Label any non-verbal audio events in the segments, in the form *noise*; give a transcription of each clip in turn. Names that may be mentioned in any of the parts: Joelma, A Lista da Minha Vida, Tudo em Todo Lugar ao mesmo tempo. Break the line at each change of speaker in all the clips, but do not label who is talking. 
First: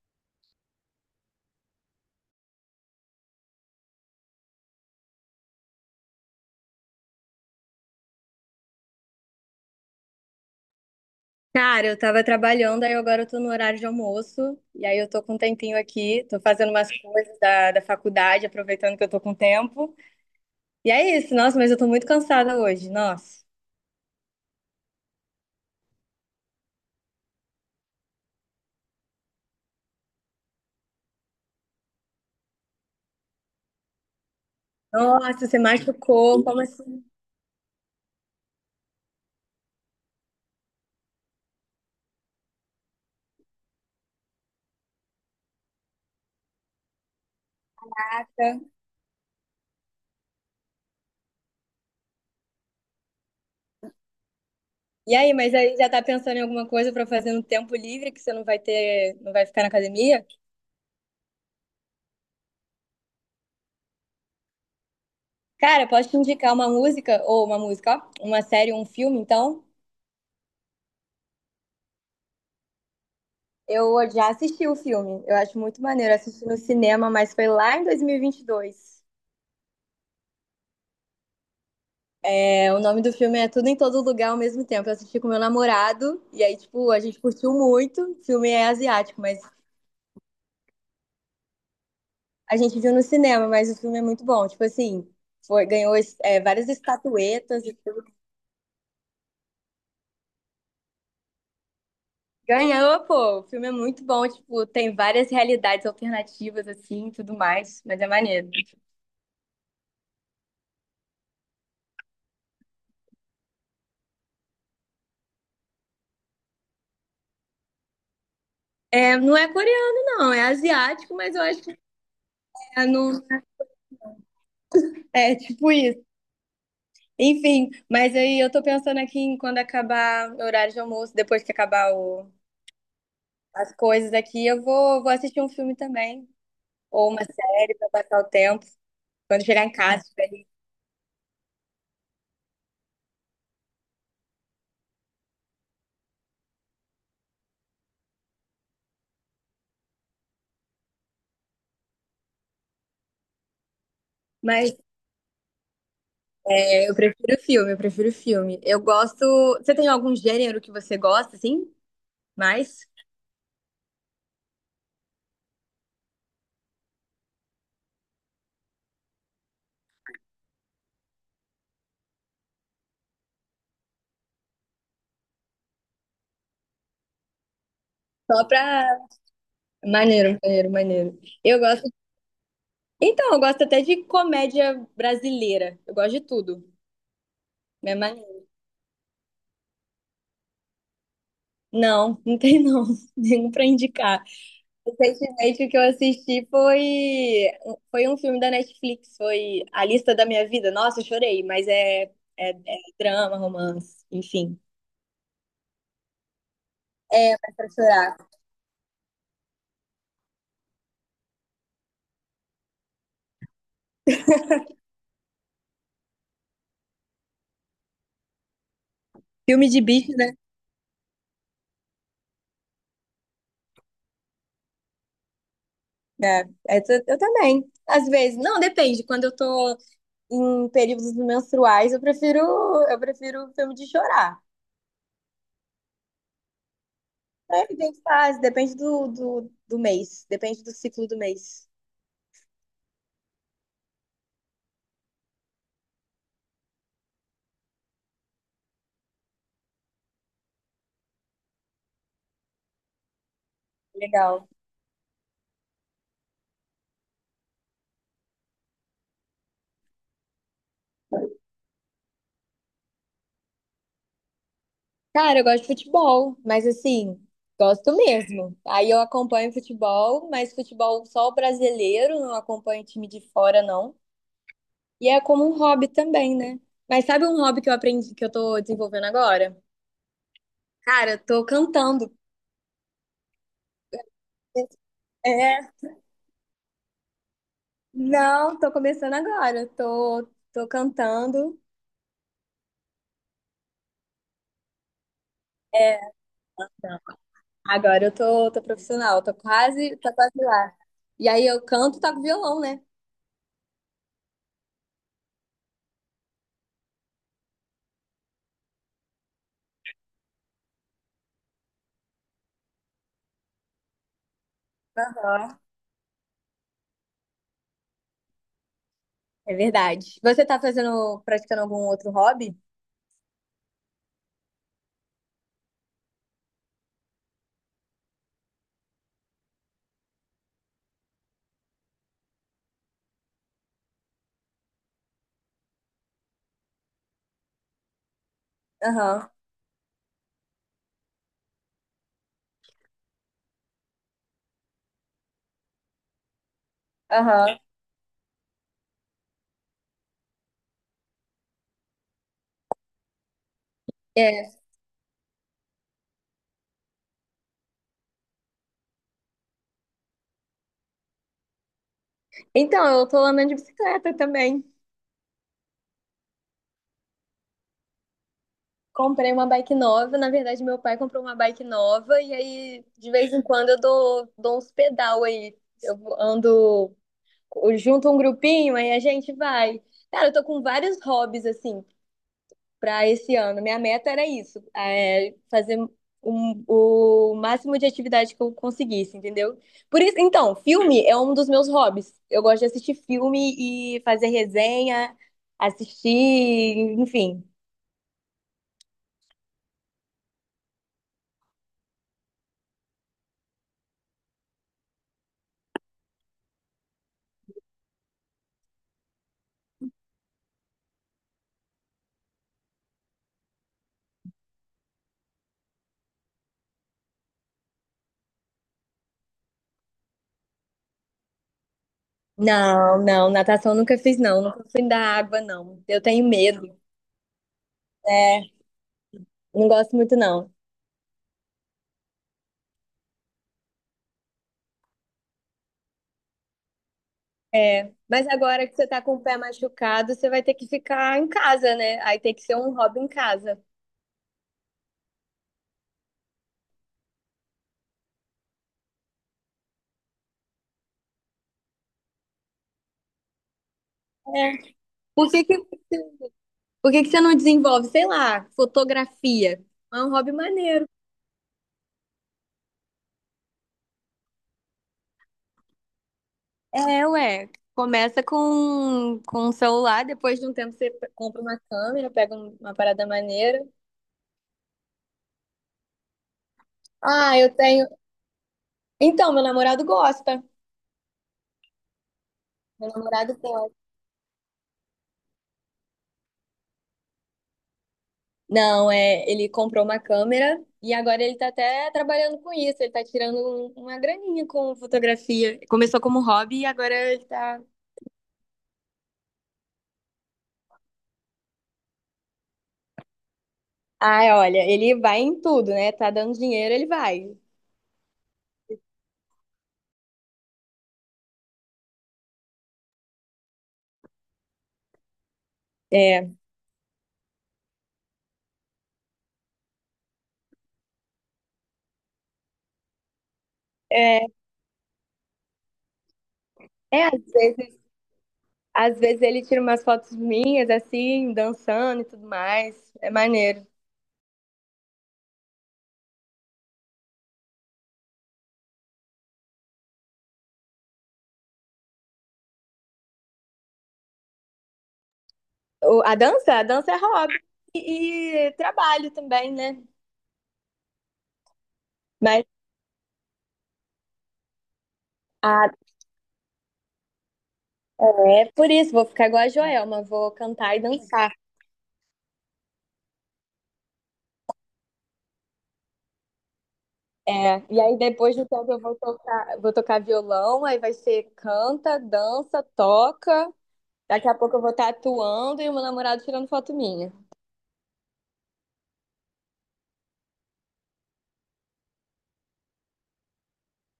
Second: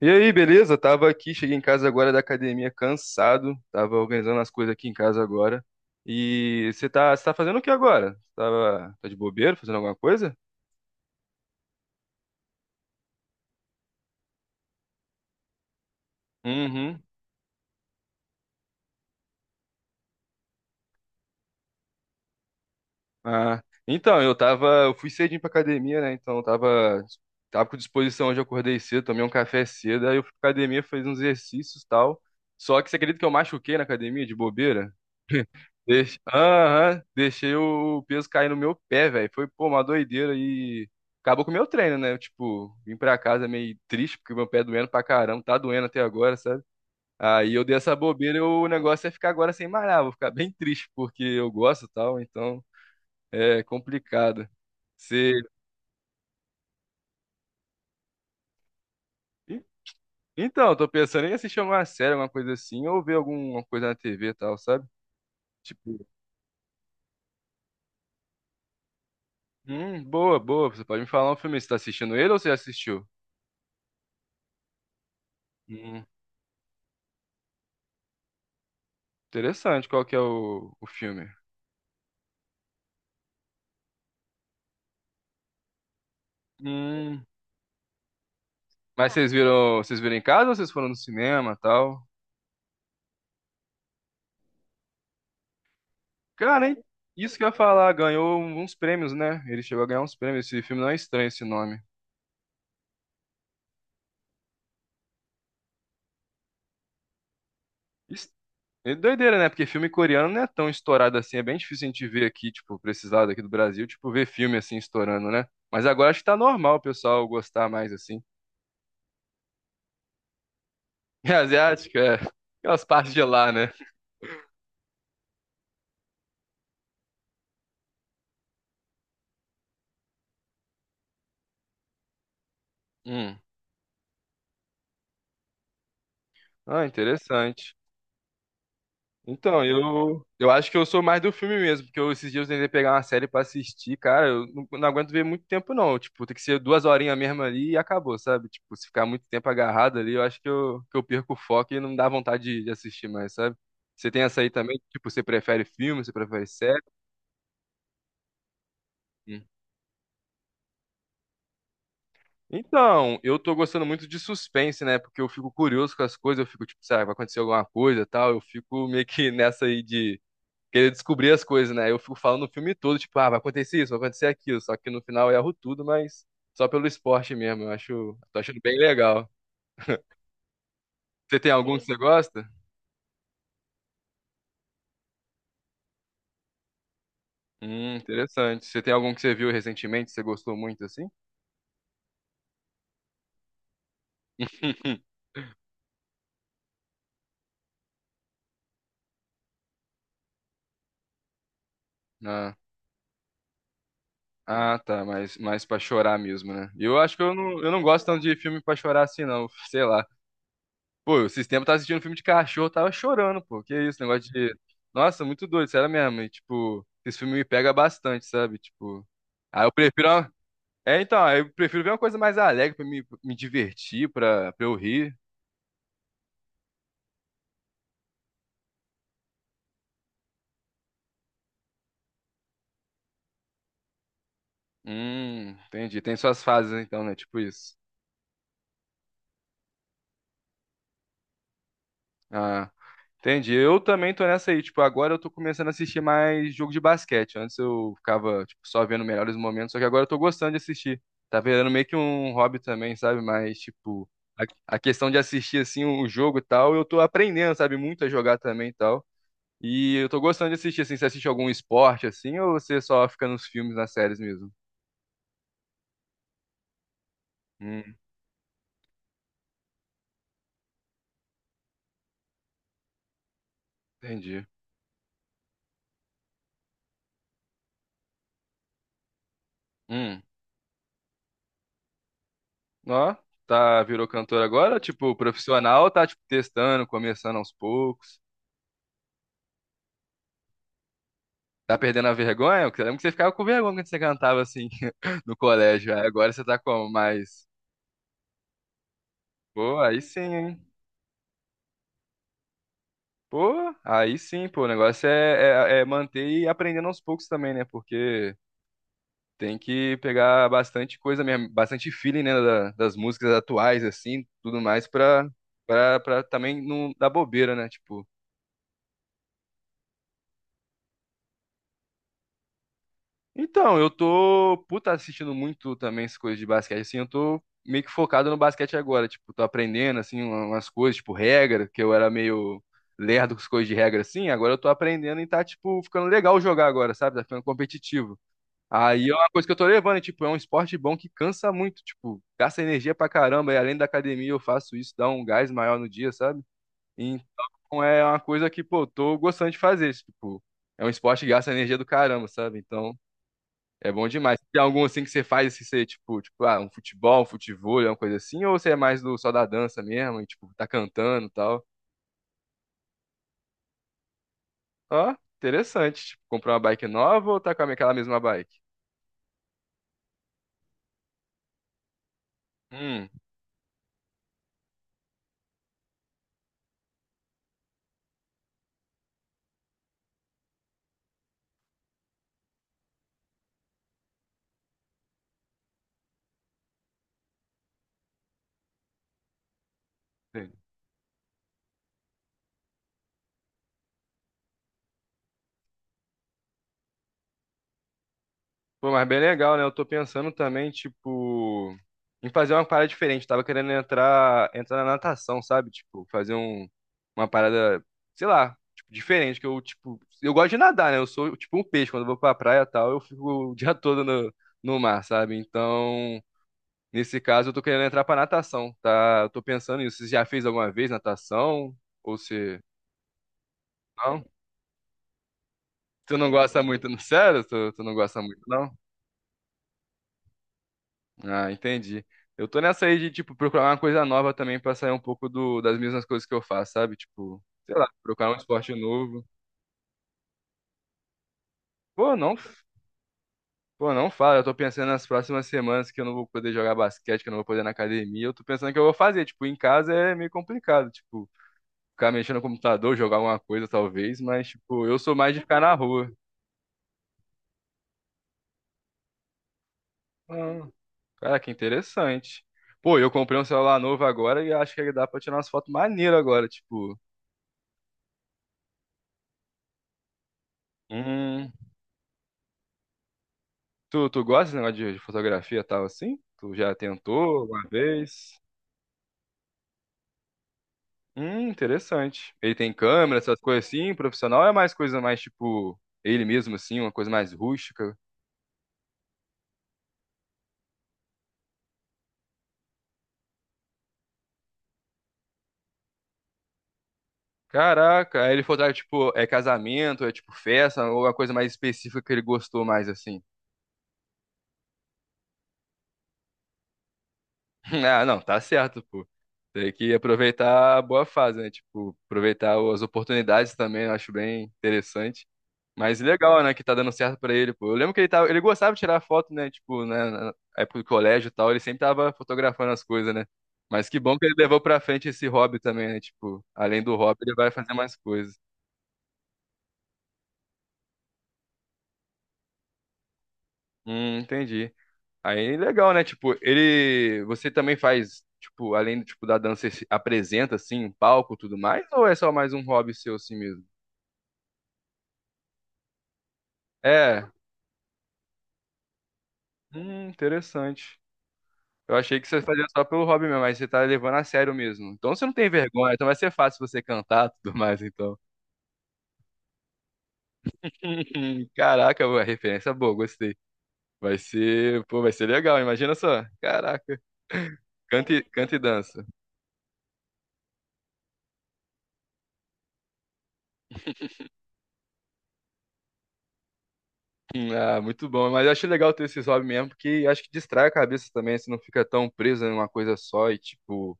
E aí, beleza? Tava aqui, cheguei em casa agora da academia cansado, tava organizando as coisas aqui em casa agora. E você tá fazendo o que agora? Tava, tá de bobeira, fazendo alguma coisa?
Cara, eu tava trabalhando, aí agora eu tô no horário de almoço, e aí eu tô com um tempinho aqui, tô fazendo umas
Uhum.
coisas da faculdade, aproveitando que eu tô com tempo. E é isso, nossa, mas eu tô muito cansada hoje, nossa.
Ah, então, eu fui cedinho pra academia, né? Tava com disposição hoje, eu acordei cedo, tomei um café cedo, aí eu fui pra academia, fiz uns exercícios e tal. Só que você acredita que eu machuquei na academia de bobeira?
Nossa, você machucou, como
Aham,
assim?
deixei o peso cair no meu pé, velho. Foi, pô, uma doideira e acabou com o meu treino, né? Eu, tipo, vim pra casa meio triste porque meu pé doendo pra caramba, tá doendo até agora, sabe? Aí eu dei essa bobeira e o
Tá?
negócio é ficar agora sem malhar, vou ficar bem triste porque eu gosto e tal, então é complicado.
E
Você...
aí, mas aí já tá pensando em alguma coisa pra fazer no tempo livre que você não vai ter, não vai ficar
En-
na academia?
Então, eu tô pensando em assistir uma série, alguma coisa assim, ou ver alguma coisa na TV e tal, sabe?
Cara,
Tipo,
posso te indicar uma música, ou uma música, ó, uma série, um filme, então?
boa, boa. Você pode me falar um filme, você tá assistindo ele ou você já assistiu?
Eu já assisti o filme, eu acho muito
Hum.
maneiro, assisti no cinema, mas foi lá em 2022.
Interessante, qual que é o filme?
É, o nome do filme é Tudo em Todo Lugar ao mesmo tempo. Eu assisti com meu namorado e aí, tipo, a gente
Hum,
curtiu muito. O filme é
Mas
asiático, mas
vocês viram em casa ou vocês foram no cinema, tal?
a gente viu no cinema, mas o filme é muito bom. Tipo assim, foi, ganhou
Cara,
várias
hein? Isso que eu ia
estatuetas e
falar,
tudo.
ganhou uns prêmios, né? Ele chegou a ganhar uns prêmios. Esse filme não é estranho esse nome.
Ganhou, pô. O filme é muito bom. Tipo, tem várias realidades alternativas, assim, e tudo mais. Mas é
Es-
maneiro.
É doideira, né? Porque filme coreano não é tão estourado assim. É bem difícil a gente ver aqui, tipo, precisar daqui do Brasil, tipo, ver filme assim estourando, né? Mas agora acho que tá normal o pessoal gostar mais assim. *laughs*
É, não é coreano, não. É asiático,
É
mas eu acho que
asiático, é. Aquelas
é,
partes de
no,
lá, né?
é tipo isso. Enfim, mas aí eu tô pensando aqui em quando acabar o horário de almoço, depois que acabar o,
Hum.
as coisas aqui, vou assistir um filme também,
Ah,
ou uma
interessante.
série para passar o tempo, quando
Então,
chegar em casa, estiver livre.
eu acho que eu sou mais do filme mesmo, porque eu, esses dias eu tentei pegar uma série pra assistir, cara, eu não, não aguento ver muito tempo não, tipo, tem que ser duas horinhas mesmo ali e acabou, sabe? Tipo, se ficar muito tempo agarrado ali, eu acho que que eu perco o foco e não dá vontade de assistir mais, sabe? Você tem essa aí
Mas
também, tipo, você prefere filme, você prefere série?
é, eu prefiro filme. Eu gosto.
Hum.
Você tem algum gênero que você gosta, assim? Mais?
Então, eu tô gostando muito de suspense, né? Porque eu fico curioso com as coisas, eu fico tipo, sabe, vai acontecer alguma coisa e tal, eu fico meio que *laughs* nessa aí de querer descobrir as coisas, né? Eu fico falando o filme todo, tipo, ah, vai acontecer isso, vai acontecer aquilo. Só que no final eu erro tudo, mas só pelo esporte mesmo. Eu acho, tô
Só
achando
pra.
bem legal.
Maneiro, maneiro, maneiro.
Você tem
Eu
algum que
gosto.
você gosta?
Então, eu gosto até de comédia brasileira. Eu gosto de tudo. É maneiro.
Interessante. Você tem algum que você viu recentemente, que você gostou muito assim?
Não, *laughs* não tem não. *laughs* Nenhum pra indicar.
*laughs*
Recentemente, o que eu assisti foi, foi um filme da Netflix, foi A Lista da Minha Vida. Nossa, eu chorei, mas
Ah,
é drama, romance, enfim.
ah, tá, mas mais para chorar mesmo, né? Eu acho que
É, mas pra
eu não gosto
chorar.
tanto de filme pra chorar assim, não. *laughs* Sei lá. Pô, esses tempos eu tava assistindo um filme de cachorro, eu tava chorando, pô. Que isso, negócio de. Nossa, muito doido, sério mesmo. E, tipo, esse filme me pega bastante, sabe? Tipo. Aí
Filme
eu
de
prefiro.
bicho,
Uma-
né?
É, então, aí eu prefiro ver uma coisa mais alegre pra me divertir, pra eu rir.
É, eu também. Às vezes, não, depende. Quando eu tô em períodos menstruais, eu prefiro filme de chorar.
Entendi. Tem suas fases, então, né? Tipo
É,
isso.
tem fase, depende do mês, depende do ciclo do mês.
Ah, entendi. Eu também tô nessa aí. Tipo, agora eu tô começando a assistir mais jogo de basquete. Antes eu ficava, tipo, só vendo melhores momentos, só que agora eu tô gostando de assistir. Tá virando meio que um hobby também, sabe? Mas, tipo,
Legal.
a questão de assistir, assim, o jogo e tal, eu tô aprendendo, sabe? Muito a jogar também e tal. E eu tô gostando de assistir, assim, você assiste algum esporte, assim, ou você só fica nos filmes, nas séries mesmo?
Cara, eu gosto de futebol, mas assim, gosto
Hum,
mesmo. Aí eu acompanho futebol, mas futebol só o brasileiro, não acompanho time de fora, não.
entendi.
E é como um hobby também, né? Mas sabe um hobby que eu aprendi, que eu tô desenvolvendo agora?
Hum,
Cara, eu tô cantando.
ó, tá, virou cantor agora? Tipo,
É,
profissional, tá, tipo, testando, começando aos poucos?
não, tô começando agora. Tô cantando.
Tá perdendo a vergonha? Porque eu lembro que você ficava com vergonha quando você cantava assim *laughs* no colégio. Aí agora você tá como?
Não,
Mas,
agora tô profissional,
pô, aí
tô
sim,
quase
hein?
lá. E aí eu canto, toco violão, né?
Pô, aí sim, pô. O negócio é, é manter e aprendendo aos poucos também, né? Porque tem que pegar bastante coisa mesmo, bastante feeling, né? Das músicas atuais, assim, tudo mais,
Aham.
pra também não dar bobeira, né? Tipo.
É verdade. Você tá fazendo, praticando algum outro hobby?
Então, eu tô, puta, assistindo muito também essas coisas de basquete, assim, eu tô meio que focado no basquete agora, tipo, tô aprendendo, assim, umas coisas, tipo, regra, que eu era meio lerdo com as coisas de regra, assim, agora eu tô aprendendo e tá, tipo, ficando legal jogar agora, sabe, tá ficando competitivo. Aí é uma
Aham,
coisa que eu tô levando, e, tipo, é um esporte bom que cansa muito, tipo, gasta energia pra caramba, e além da academia eu faço isso, dá um gás maior no dia, sabe?
aham.
Então é uma coisa que, pô, tô gostando de fazer, tipo, é um esporte que gasta energia do caramba, sabe? Então... É bom demais. Tem
É.
algum assim que você faz, assim, você, tipo, ah, um futebol, um futevôlei, alguma coisa assim, ou você é mais do só da dança mesmo, e, tipo, tá cantando e tal?
Então, eu tô andando de bicicleta também.
Ó, interessante. Tipo, comprar uma bike nova ou tá com aquela mesma bike?
Comprei uma bike nova. Na verdade, meu pai comprou uma bike nova. E aí,
Hum,
de vez em quando, dou uns pedal aí. Eu ando, eu junto um grupinho, aí a gente vai. Cara, eu tô com vários hobbies, assim, para esse ano. Minha meta era isso, é fazer o máximo de atividade que eu conseguisse, entendeu? Por isso, então, filme é um dos meus hobbies. Eu gosto de assistir filme e fazer resenha, assistir, enfim.
Pô, mas bem legal, né? Eu tô pensando também, tipo, em fazer uma parada diferente. Tava querendo entrar na natação, sabe? Tipo, fazer um, uma parada, sei lá, tipo, diferente. Que eu, tipo, eu gosto de nadar, né? Eu sou tipo um peixe. Quando eu vou pra praia e tal, eu fico o dia *laughs* todo no, no mar, sabe? Então, nesse caso, eu tô querendo entrar pra natação, tá? Eu tô pensando nisso. Você já fez alguma vez natação? Ou se.
Não, não, natação eu nunca fiz,
Não?
não. Nunca fui da água, não. Eu
Tu
tenho
não gosta
medo.
muito, não? Sério? Tu não gosta muito,
É,
não?
não gosto muito, não.
Ah, entendi. Eu tô nessa aí de, tipo, procurar uma coisa nova também pra sair um pouco do, das mesmas coisas que eu faço, sabe? Tipo, sei lá,
É, mas
procurar um
agora
esporte
que você tá com o
novo.
pé machucado, você vai ter que ficar em casa, né?
Pô,
Aí
não,
tem que ser um hobby em casa.
não fala. Eu tô pensando nas próximas semanas que eu não vou poder jogar basquete, que eu não vou poder ir na academia. Eu tô pensando o que eu vou fazer. Tipo, em casa é meio complicado. Tipo, ficar mexendo no computador, jogar alguma coisa, talvez. Mas,
É.
tipo, eu sou
Por
mais de
que que
ficar na rua.
Por que que você não desenvolve, sei lá, fotografia? É um hobby
Ah,
maneiro.
cara, que interessante. Pô, eu comprei um celular novo agora e acho que dá pra tirar umas fotos maneiras agora, tipo.
É, ué. Começa com um celular, depois de um tempo você compra
Hum.
uma câmera, pega uma parada maneira.
Tu gosta desse negócio de fotografia e tal assim? Tu já
Ah,
tentou
eu
uma
tenho.
vez?
Então, meu namorado gosta.
Interessante. Ele tem
Meu
câmera,
namorado
essas coisas
gosta.
assim, profissional ou é mais coisa mais tipo ele mesmo assim, uma coisa mais rústica.
Não, é, ele comprou uma câmera e agora ele tá até trabalhando com isso. Ele tá tirando uma graninha com fotografia. Começou como hobby e agora ele tá.
Caraca, aí ele fotografa tipo é casamento, é tipo festa, ou uma coisa mais específica que ele gostou mais assim.
Ah, olha, ele vai em tudo, né? Tá dando dinheiro, ele vai.
*laughs* Ah, não, tá certo, pô. Tem que aproveitar a boa fase, né? Tipo, aproveitar as oportunidades também, eu acho bem interessante. Mas legal, né, que tá dando certo pra ele, pô. Eu lembro que ele tava, ele gostava de tirar foto, né, tipo, né, na época do colégio e tal, ele sempre tava fotografando as coisas, né? Mas que bom que
É.
ele levou pra frente esse hobby também, né? Tipo, além do
É,
hobby, ele vai fazer mais coisas.
às vezes ele tira umas fotos minhas, assim, dançando e tudo mais. É maneiro.
Entendi. Aí legal, né? Tipo, ele, você também faz, tipo, além, tipo, da dança, você se apresenta assim, em palco, e tudo mais, ou é só mais um hobby seu assim mesmo?
A dança, a dança é
É.
hobby e trabalho também, né?
Interessante. Eu achei que você
Mas
fazia só pelo hobby mesmo, mas você tá levando a sério mesmo. Então você não tem
ah,
vergonha, então vai ser fácil você cantar e tudo mais, então.
é por isso, vou ficar igual a Joelma, vou cantar e dançar.
*laughs* Caraca, boa, referência boa, gostei. Vai ser, pô, vai ser legal, imagina só. Caraca.
É, e aí depois do
Canta e
tempo
dança.
vou tocar violão, aí vai ser canta, dança, toca. Daqui a pouco eu vou estar atuando e o meu namorado tirando foto minha.
Ah, muito bom. Mas eu acho legal ter esses hobbies mesmo, porque eu acho que distrai a cabeça também, você não fica tão preso em uma coisa só e, tipo,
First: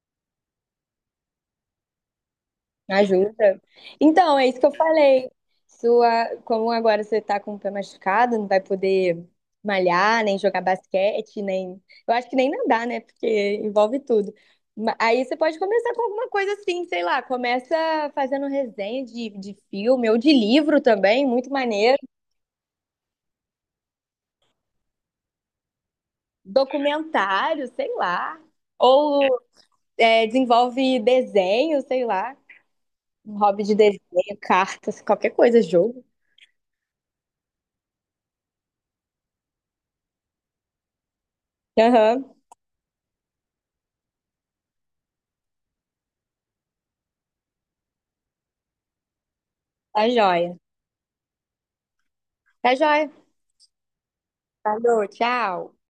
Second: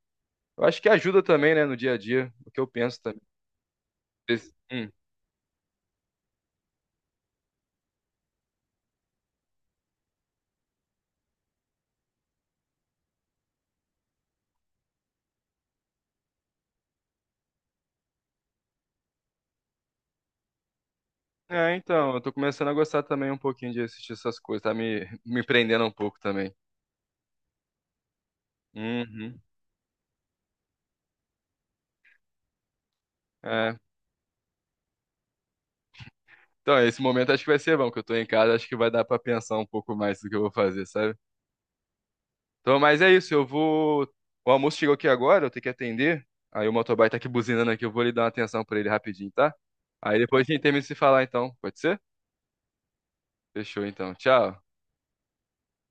eu acho que ajuda também, né, no dia a dia, o que eu penso também.
Ajuda. Então, é isso que eu
Hum.
falei. Sua, como agora você tá com o pé machucado, não vai poder malhar, nem jogar basquete, nem. Eu acho que nem nadar, né? Porque envolve tudo. Aí você pode começar com alguma coisa assim, sei lá, começa fazendo resenha de filme ou de livro também, muito
É,
maneiro.
então, eu tô começando a gostar também um pouquinho de assistir essas coisas, tá me prendendo um pouco também.
Documentário, sei lá. Ou
Uhum.
é, desenvolve desenho, sei lá. Um hobby de
É.
desenho, cartas, qualquer coisa, jogo.
Então, esse momento acho que vai ser bom, que eu tô em casa, acho que vai dar pra pensar um pouco mais do que eu vou fazer, sabe?
Aham,
Então, mas é isso, eu vou. O almoço chegou aqui agora, eu tenho que atender. Aí o motoboy tá aqui buzinando aqui, eu vou lhe dar uma atenção pra ele rapidinho, tá?
tá
Aí depois a
joia.
gente termina de se falar então, pode ser?
Tá joia.
Fechou então, tchau.
Falou, tchau.